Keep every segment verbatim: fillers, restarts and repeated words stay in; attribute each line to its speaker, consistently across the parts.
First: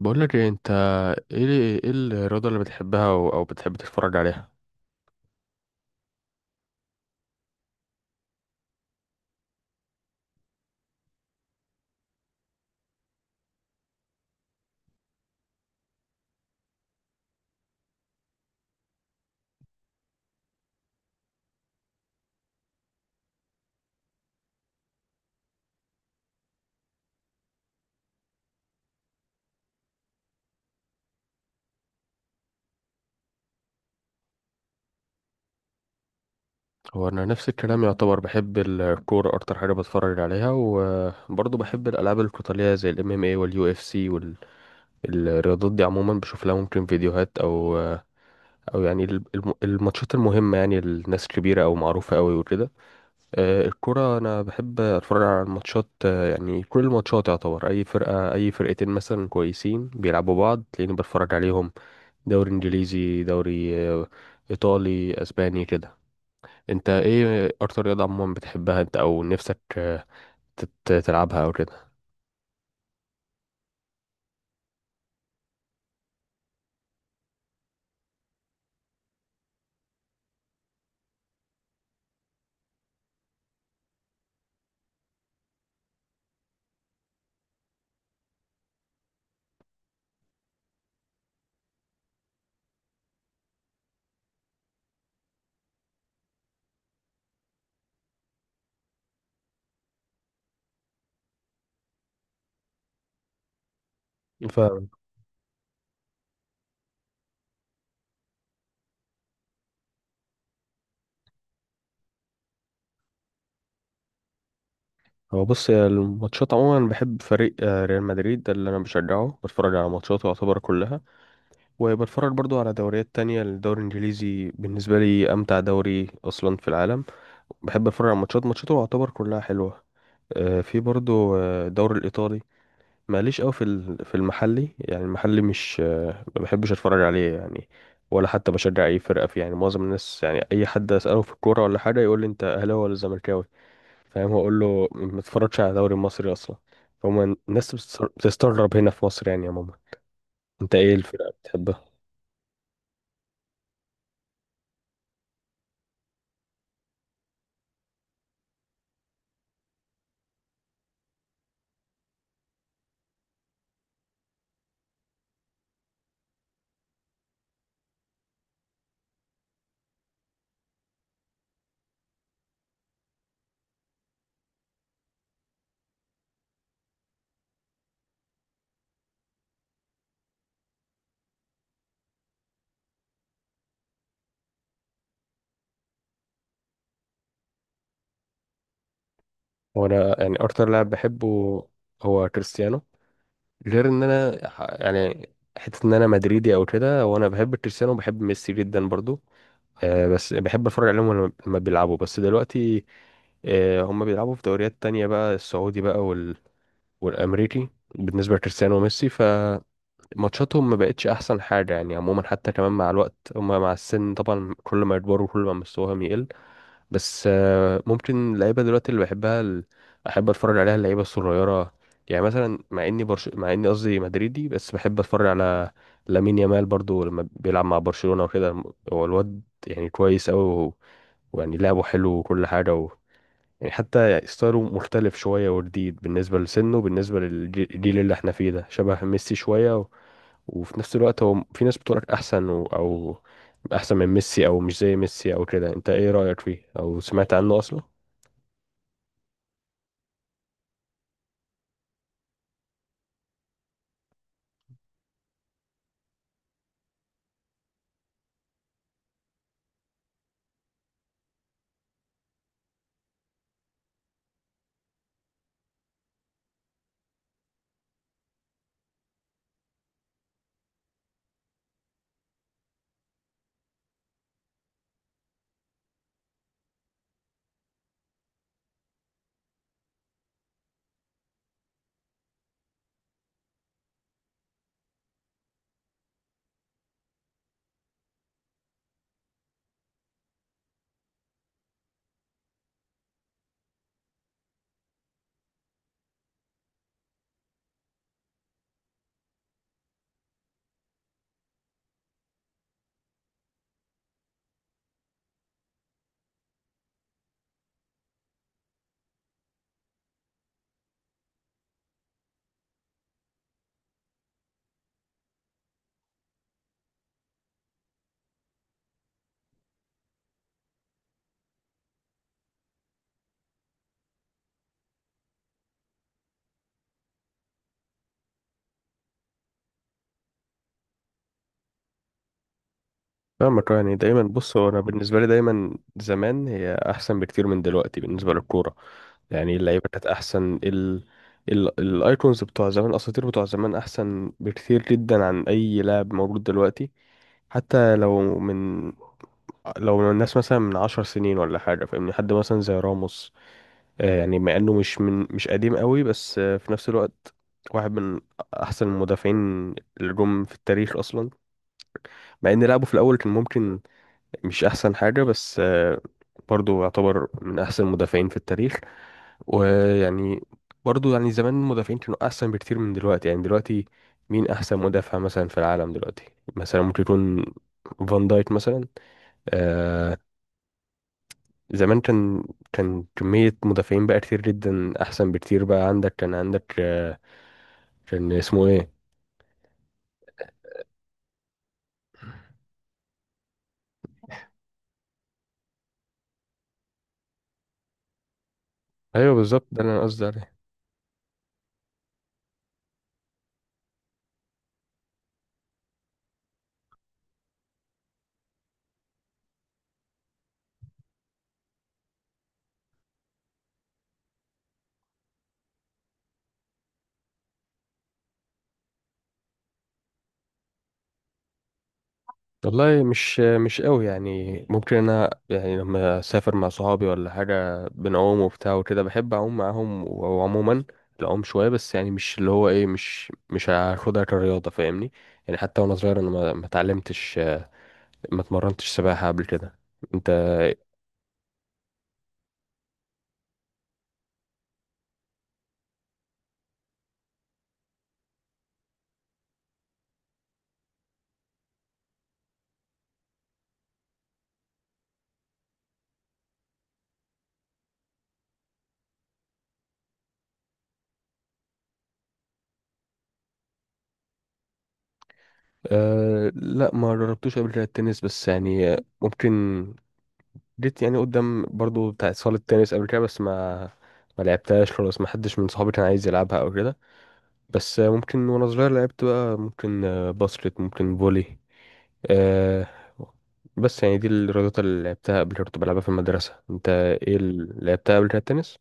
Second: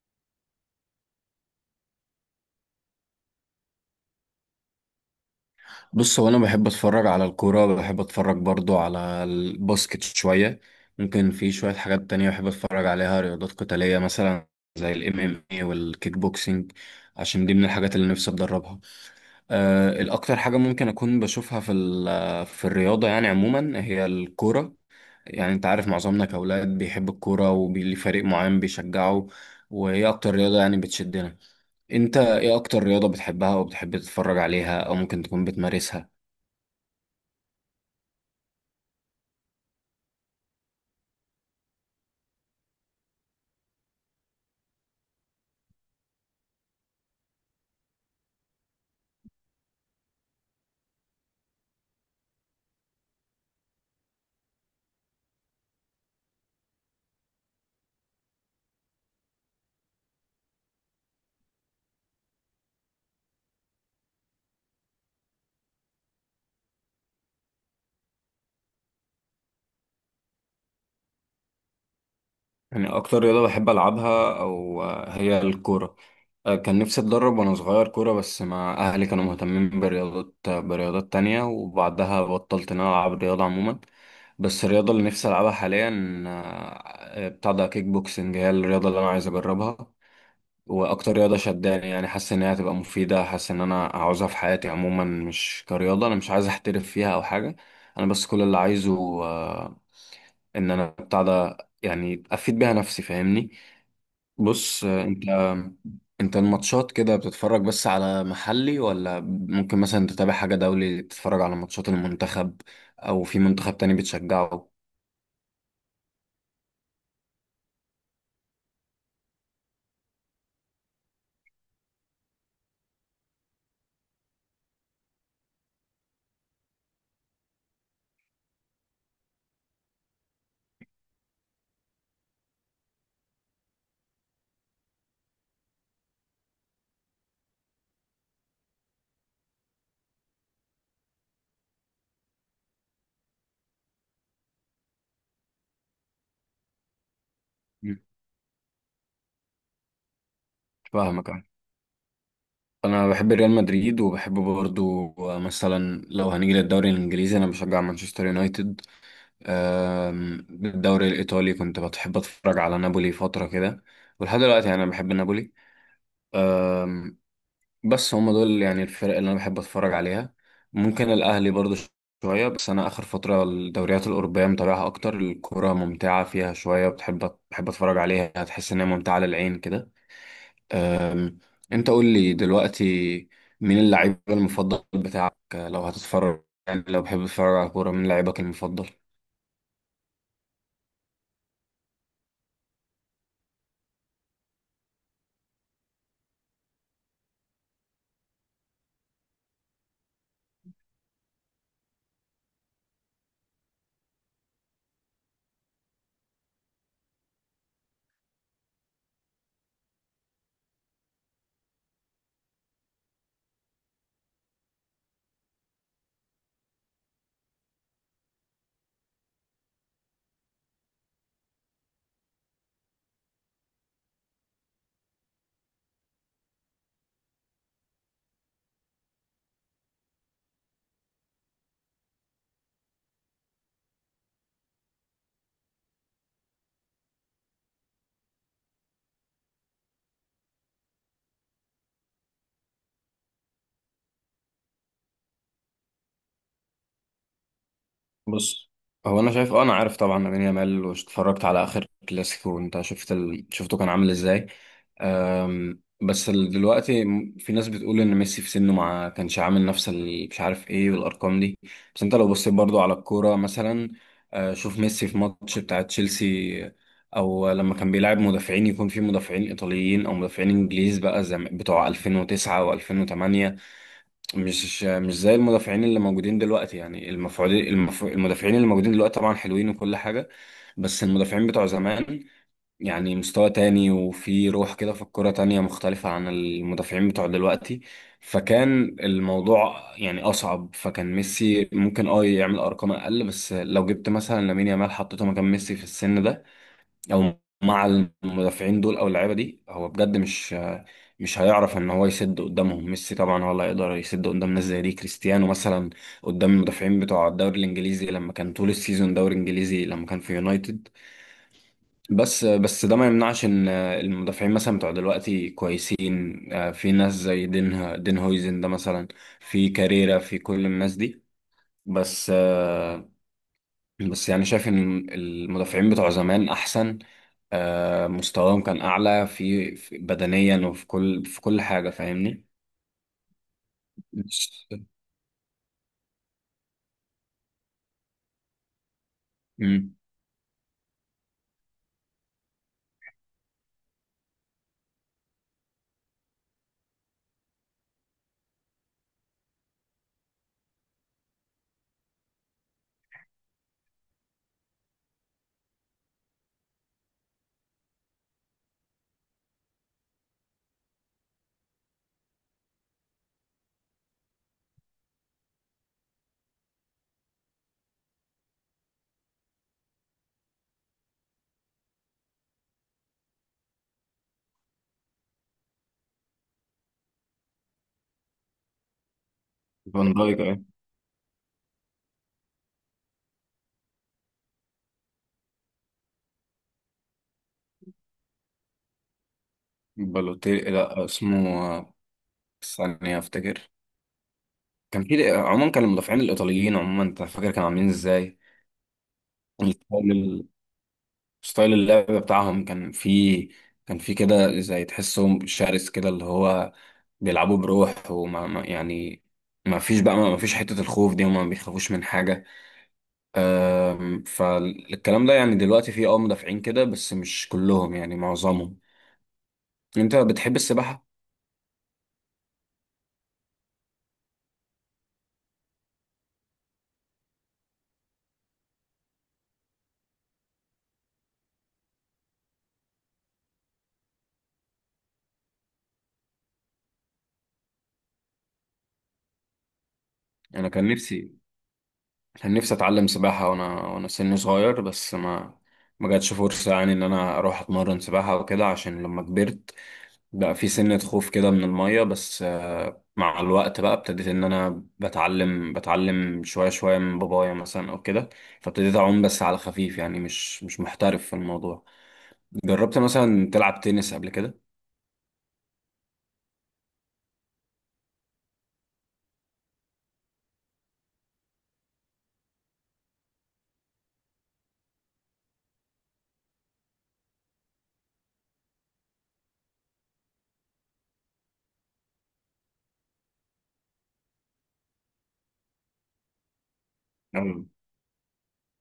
Speaker 1: بقول لك ايه انت؟ ايه ايه الرياضه اللي بتحبها او, أو بتحب تتفرج عليها؟
Speaker 2: بص هو انا بحب اتفرج على الكوره، بحب اتفرج برضو على الباسكت شويه. ممكن في شويه حاجات تانية بحب اتفرج عليها، رياضات قتاليه مثلا زي الام ام اي والكيك بوكسينج، عشان دي من الحاجات اللي نفسي اتدربها. أه الاكتر حاجه ممكن اكون بشوفها في ال- في الرياضه يعني عموما هي الكوره. يعني انت عارف معظمنا كاولاد بيحب الكوره وليه فريق معين بيشجعه، وهي اكتر رياضه يعني بتشدنا. انت ايه اكتر رياضه بتحبها او بتحب تتفرج عليها او ممكن تكون بتمارسها؟
Speaker 1: هو انا نفس الكلام يعتبر، بحب الكوره اكتر حاجه بتفرج عليها، وبرضه بحب الالعاب القتاليه زي الام ام اي واليو اف سي. والرياضات دي عموما بشوف لها ممكن فيديوهات، او او يعني ال- الم- الماتشات المهمه، يعني الناس كبيره او معروفه قوي وكده. آه، الكرة أنا بحب أتفرج على الماتشات، آه، يعني كل الماتشات يعتبر، أي فرقة أي فرقتين مثلا كويسين بيلعبوا بعض تلاقيني بتفرج عليهم. دوري إنجليزي، دوري آه، إيطالي، أسباني كده. أنت إيه أكتر رياضة عموما بتحبها أنت أو نفسك، آه، تت- تلعبها أو كده؟
Speaker 2: يعني أكتر رياضة بحب ألعبها أو آه، هي الكورة. آه، كان نفسي أتدرب وأنا صغير كورة، بس ما أهلي كانوا مهتمين برياضات، آه، برياضات تانية، وبعدها بطلت إن أنا ألعب رياضة عموما. بس الرياضة اللي نفسي ألعبها حاليا، آه، بتاع ده كيك بوكسنج، هي الرياضة اللي أنا عايز أجربها. وأكتر رياضة شداني، يعني حاسس إن هي هتبقى مفيدة، حاسس إن أنا عاوزها في حياتي عموما، مش كرياضة، أنا مش عايز أحترف فيها أو حاجة. أنا بس كل اللي عايزه، آه، إن أنا بتاع ده، يعني أفيد بيها نفسي، فاهمني؟ بص
Speaker 1: فاهم.
Speaker 2: انت، انت الماتشات كده بتتفرج بس على محلي، ولا ممكن مثلا تتابع حاجة دولي، تتفرج على ماتشات المنتخب، او في منتخب تاني بتشجعه؟
Speaker 1: هو بص يا، الماتشات عموما بحب فريق، آه، ريال مدريد ده اللي انا بشجعه، بتفرج على ماتشاته يعتبر كلها، وبتفرج برضو على دوريات تانية. الدوري الانجليزي بالنسبة لي امتع دوري اصلا في العالم، بحب اتفرج على ماتشات ماتشاته يعتبر كلها حلوه. آه، في برضو آه، الدوري الايطالي. ماليش قوي في ال- في المحلي، يعني المحلي مش، آه، ما بحبش اتفرج عليه يعني، ولا حتى بشجع اي فرقه فيه. يعني معظم الناس، يعني اي حد اساله في الكوره ولا حاجه يقول لي انت اهلاوي ولا زملكاوي، فاهم، هقول له ما اتفرجش على الدوري المصري اصلا. فهم الناس
Speaker 2: مم.
Speaker 1: بتستغر- بتستغرب هنا في مصر يعني يا ماما. انت ايه
Speaker 2: فاهمك
Speaker 1: الفرقه
Speaker 2: اه.
Speaker 1: بتحبها؟
Speaker 2: انا بحب ريال مدريد، وبحب برضو مثلا لو هنيجي للدوري الانجليزي انا بشجع مانشستر يونايتد. ام، بالدوري الايطالي كنت بحب اتفرج على نابولي فترة كده، ولحد دلوقتي يعني انا بحب نابولي. بس هم دول يعني الفرق اللي انا بحب اتفرج عليها. ممكن الاهلي برضو ش- شويه، بس انا اخر فتره الدوريات الاوروبيه متابعها اكتر، الكوره ممتعه فيها شويه، بتحب بحب اتفرج عليها هتحس ان هي ممتعه للعين كده. أم، انت قول لي دلوقتي، مين اللعيب المفضل بتاعك لو هتتفرج؟ يعني لو بحب تتفرج على كوره، مين لعيبك المفضل؟
Speaker 1: وانا يعني اكتر لاعب بحبه هو كريستيانو، غير ان انا ح- يعني حته ان انا مدريدي او كده، وانا بحب كريستيانو وبحب ميسي جدا برضو. آه بس بحب اتفرج عليهم لما لما بيلعبوا. بس دلوقتي آه هم بيلعبوا في دوريات تانية بقى، السعودي بقى وال... والامريكي. بالنسبه لكريستيانو وميسي فماتشاتهم ما بقتش احسن حاجه، يعني عموما حتى كمان مع الوقت هم مع السن طبعا، كل ما يكبروا كل ما مستواهم يقل. بس آه، ممكن اللعيبه دلوقتي اللي بحبها، ال... احب اتفرج عليها، اللعيبه الصغيره. يعني مثلا مع اني برش... مع اني قصدي مدريدي، بس بحب اتفرج على لامين يامال برضو لما بيلعب مع برشلونه وكده. الم- هو الواد يعني كويس قوي و... ويعني لعبه حلو وكل حاجه، و... يعني حتى يعني ستايله مختلف شويه وجديد، بالنسبه لسنه بالنسبه للجيل اللي احنا فيه ده، شبه ميسي شويه. وفي نفس الوقت هو في ناس بتقولك احسن و... او احسن من ميسي، او مش زي ميسي او كده. انت ايه رأيك فيه او سمعت عنه اصلا؟
Speaker 2: بص، هو انا شايف اه، انا عارف طبعا لامين يامال، واتفرجت على اخر كلاسيكو، وانت شفت ال... شفته كان عامل ازاي. أم... بس ال- دلوقتي م- في ناس بتقول ان ميسي في سنه ما كانش عامل نفس اللي مش عارف ايه والارقام دي. بس انت لو بصيت برضو على الكوره مثلا، آه، شوف ميسي في ماتش بتاع تشيلسي، او لما كان بيلعب مدافعين، يكون في مدافعين ايطاليين او مدافعين انجليز بقى زي ما- بتوع ألفين وتسعة و2008. مش مش زي المدافعين اللي موجودين دلوقتي، يعني المفعولين المف... المدافعين اللي موجودين دلوقتي طبعا حلوين وكل حاجة. بس المدافعين بتوع زمان يعني مستوى تاني، وفي روح كده في الكرة تانية مختلفة عن المدافعين بتوع دلوقتي. فكان الموضوع يعني أصعب، فكان ميسي ممكن اه يعمل أرقام أقل. بس لو جبت مثلا لامين يامال حطيته مكان ميسي في السن ده، او مع المدافعين دول او اللعيبه دي، هو بجد مش مش هيعرف ان هو يسد قدامهم. ميسي طبعا هو اللي هيقدر يسد قدام ناس زي دي، كريستيانو مثلا قدام المدافعين بتوع الدوري الانجليزي لما كان طول السيزون دوري انجليزي لما كان في يونايتد. بس بس ده ما يمنعش ان المدافعين مثلا بتوع دلوقتي كويسين، آه، في ناس زي دين دين هويزن ده مثلا، في كاريرا، في كل الناس دي. بس آه، بس يعني شايف ان المدافعين بتوع زمان احسن. آه، مستواهم كان أعلى في في- بدنيا، وفي كل في كل حاجة، فاهمني؟
Speaker 1: فاهمك. آه، يعني دايما بص
Speaker 2: مش-
Speaker 1: هو انا بالنسبه لي دايما زمان هي احسن بكتير من دلوقتي بالنسبه للكوره. يعني إيه، اللعيبه
Speaker 2: مم.
Speaker 1: كانت احسن، ال ال الايكونز بتوع زمان، الاساطير بتوع زمان احسن بكتير جدا عن اي لاعب موجود دلوقتي. حتى لو من لو الناس مثلا من عشر سنين ولا حاجه، فاهمني، حد مثلا زي راموس، آه، يعني مع انه مش من مش قديم قوي، بس آه، في نفس الوقت واحد من احسن المدافعين اللي جم في التاريخ اصلا، مع ان لعبه في الاول كان ممكن مش احسن حاجه، بس آه، برضه يعتبر من احسن المدافعين في التاريخ. ويعني برضه يعني زمان المدافعين كانوا احسن بكتير من دلوقتي. يعني دلوقتي مين احسن مدافع مثلا في العالم دلوقتي؟ مثلا ممكن يكون فان دايك مثلا.
Speaker 2: فان
Speaker 1: آه،
Speaker 2: دايك أه.
Speaker 1: زمان كان كان كمية مدافعين بقى كتير جدا، أحسن بكتير بقى. عندك كان عندك آه، كان اسمه إيه؟
Speaker 2: بالوتيلي، لا اسمه آه، ثانية أفتكر. كان في عموما كان المدافعين الإيطاليين عموما، أنت فاكر كانوا عاملين إزاي؟
Speaker 1: أيوه بالظبط، ده اللي أنا قصدي
Speaker 2: الستايل،
Speaker 1: عليه.
Speaker 2: ستايل اللعب بتاعهم، كان في كان في كده زي تحسهم شرس، كده اللي هو بيلعبوا بروح، وما ما- يعني ما فيش بقى ما فيش حتة الخوف دي، هما ما بيخافوش من حاجة. آم، فالكلام ده يعني دلوقتي فيه اه مدافعين كده بس مش كلهم، يعني معظمهم. انت بتحب السباحة؟
Speaker 1: والله مش، آه، مش قوي، يعني ممكن أنا يعني لما أسافر مع صحابي ولا حاجة بنعوم وبتاع وكده، بحب أعوم معاهم. وعموما العوم شوية، بس يعني مش اللي هو إيه، مش مش هاخدها كرياضة، فاهمني؟ يعني حتى وأنا صغير أنا ما ما اتعلمتش، آه، ما اتمرنتش سباحة قبل كده. أنت؟
Speaker 2: انا كان نفسي، كان نفسي اتعلم سباحة وانا وانا سني صغير، بس ما ما جاتش فرصة يعني ان انا اروح اتمرن سباحة وكده، عشان لما كبرت بقى في سنة خوف كده من المية. بس آه، مع الوقت بقى ابتديت ان انا بتعلم، بتعلم شوية شوية من بابايا مثلا او كده. فابتديت اعوم بس على خفيف، يعني مش مش محترف في الموضوع. جربت مثلا تلعب تنس قبل كده؟
Speaker 1: أه، لا، ما جربتوش قبل كده التنس، بس يعني آه، ممكن جيت يعني قدام برضو بتاع صالة التنس قبل كده، بس ما ما لعبتهاش خلاص، ما حدش من صحابي كان عايز يلعبها او كده. بس آه، ممكن وانا صغير لعبت بقى، ممكن آه، باسكت، ممكن فولي أه. بس يعني دي الرياضات اللي لعبتها قبل كده، كنت بلعبها في المدرسة. انت ايه
Speaker 2: أم.
Speaker 1: اللي لعبتها قبل كده التنس؟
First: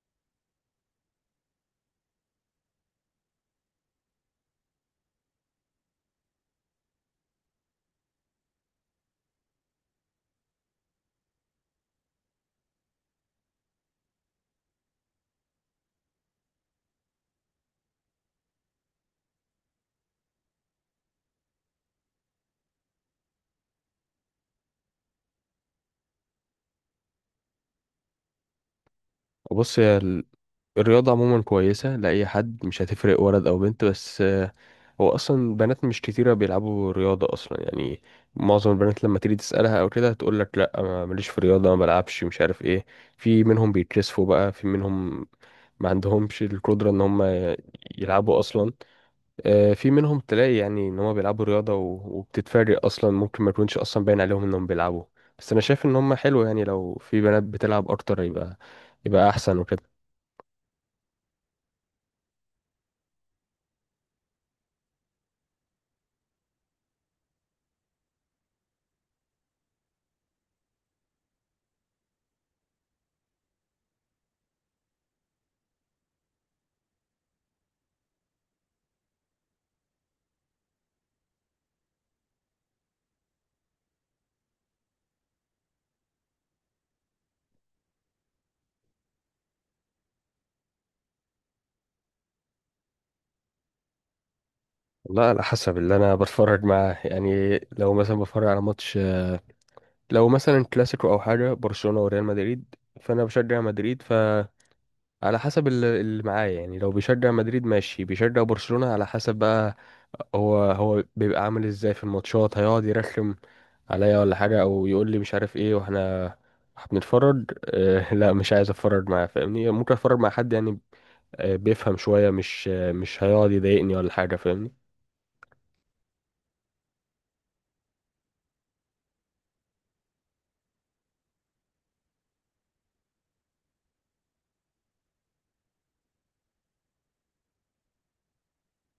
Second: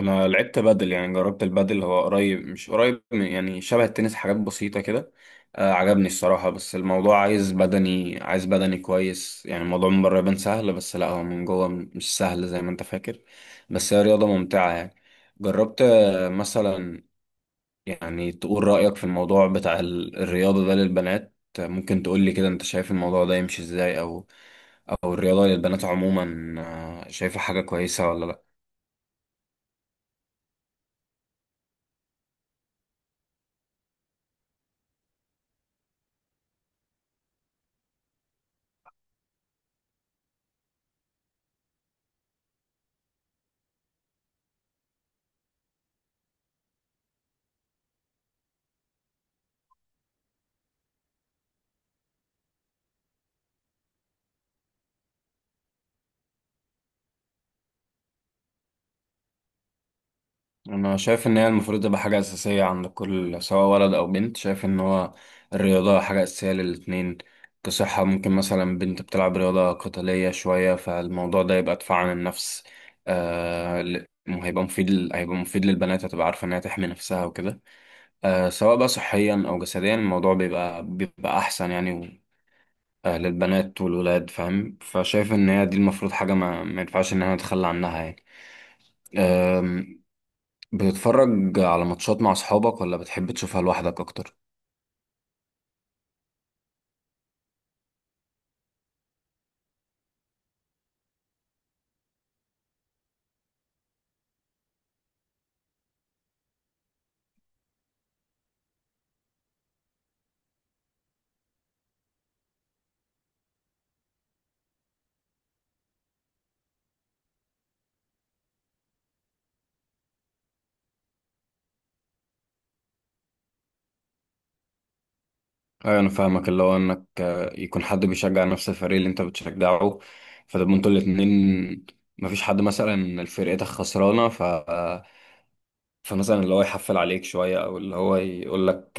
Speaker 2: انا لعبت بادل، يعني جربت البادل، هو قريب، مش قريب من- يعني شبه التنس، حاجات بسيطة كده. آه عجبني الصراحة، بس الموضوع عايز بدني، عايز بدني كويس، يعني الموضوع من بره يبان سهل بس لا، هو من جوه م- مش سهل زي ما انت فاكر. بس هي رياضة ممتعة يعني. جربت آه، مثلا يعني تقول رأيك في الموضوع بتاع ال- الرياضة ده للبنات، آه، ممكن تقول لي كده انت شايف الموضوع ده يمشي ازاي، او او الرياضة للبنات عموما، آه، شايفة حاجة كويسة ولا لا؟
Speaker 1: بص، هي ال- الرياضة عموما كويسة لأي حد، مش هتفرق ولد أو بنت. بس هو اصلا بنات مش كتيره بيلعبوا رياضه اصلا، يعني معظم البنات لما تيجي تسالها او كده هتقول لك لا، ما- ماليش في رياضه ما بلعبش مش عارف ايه. في منهم بيتكسفوا بقى، في منهم ما عندهمش القدره ان هم يلعبوا اصلا. آه، في منهم تلاقي يعني ان هم بيلعبوا رياضه، و- وبتتفاجئ اصلا، ممكن ما يكونش اصلا باين عليهم انهم بيلعبوا. بس انا شايف ان هم حلو، يعني لو في بنات بتلعب اكتر يبقى يبقى احسن وكده.
Speaker 2: انا شايف ان هي المفروض تبقى حاجه اساسيه عند كل، سواء ولد او بنت، شايف ان هو الرياضه حاجه اساسيه للاتنين. كصحه، ممكن مثلا بنت بتلعب رياضه قتاليه شويه، فالموضوع ده يبقى دفاع عن النفس. آه، ل- هيبقى مفيد ل- هيبقى مفيد للبنات، هتبقى عارفه انها تحمي نفسها وكده. آه، سواء بقى صحيا او جسديا، الموضوع بيبقى بيبقى احسن يعني. و... آه، للبنات والولاد، فاهم؟ فشايف ان هي دي المفروض حاجه ما, ما ينفعش ان انا اتخلى عنها يعني. بتتفرج على ماتشات مع أصحابك، ولا بتحب تشوفها لوحدك أكتر؟
Speaker 1: لا، على حسب اللي انا بتفرج معاه، يعني لو مثلا بتفرج على ماتش، لو مثلا كلاسيكو او حاجه برشلونه وريال مدريد، فانا بشجع مدريد، فعلى حسب ال- اللي معايا، يعني لو بيشجع مدريد ماشي، بيشجع برشلونه على حسب بقى، هو هو بيبقى عامل ازاي في الماتشات، هيقعد يرخم عليا ولا حاجه، او يقول لي مش عارف ايه واحنا بنتفرج؟ آه، لا، مش عايز اتفرج معاه، فاهمني؟ ممكن اتفرج مع حد يعني آه، بيفهم شويه، مش، آه، مش هيقعد يضايقني ولا حاجه، فاهمني؟
Speaker 2: ايوه انا فاهمك، اللي هو انك آه، يكون حد بيشجع نفس الفريق اللي انت بتشجعه، فتبقوا انتوا الاتنين. مفيش حد مثلا فرقتك خسرانه فمثلا اللي هو يحفل عليك شوية، أو اللي هو يقول لك،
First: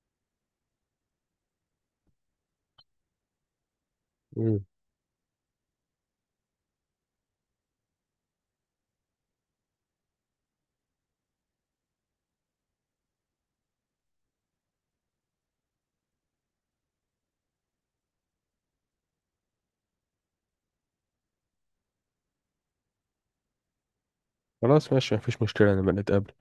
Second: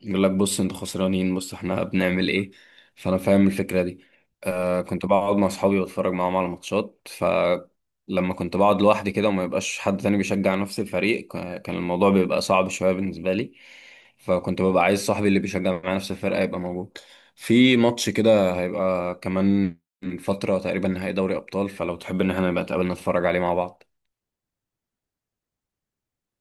Speaker 2: يقول لك بص أنتوا خسرانين، بص إحنا بنعمل إيه. فأنا فاهم الفكرة دي.
Speaker 1: مم.
Speaker 2: آه كنت بقعد مع أصحابي وأتفرج معاهم على ماتشات، فلما كنت بقعد لوحدي كده وما يبقاش حد تاني بيشجع نفس الفريق، ك- كان الموضوع بيبقى صعب شوية بالنسبة لي. فكنت ببقى عايز صاحبي اللي بيشجع معايا نفس الفرقة يبقى موجود. في ماتش كده هيبقى كمان فترة تقريبا، نهائي دوري أبطال، فلو تحب إن إحنا نبقى نتقابل نتفرج عليه مع بعض.
Speaker 1: خلاص ماشي، مفيش مشكله، نبقى نتقابل.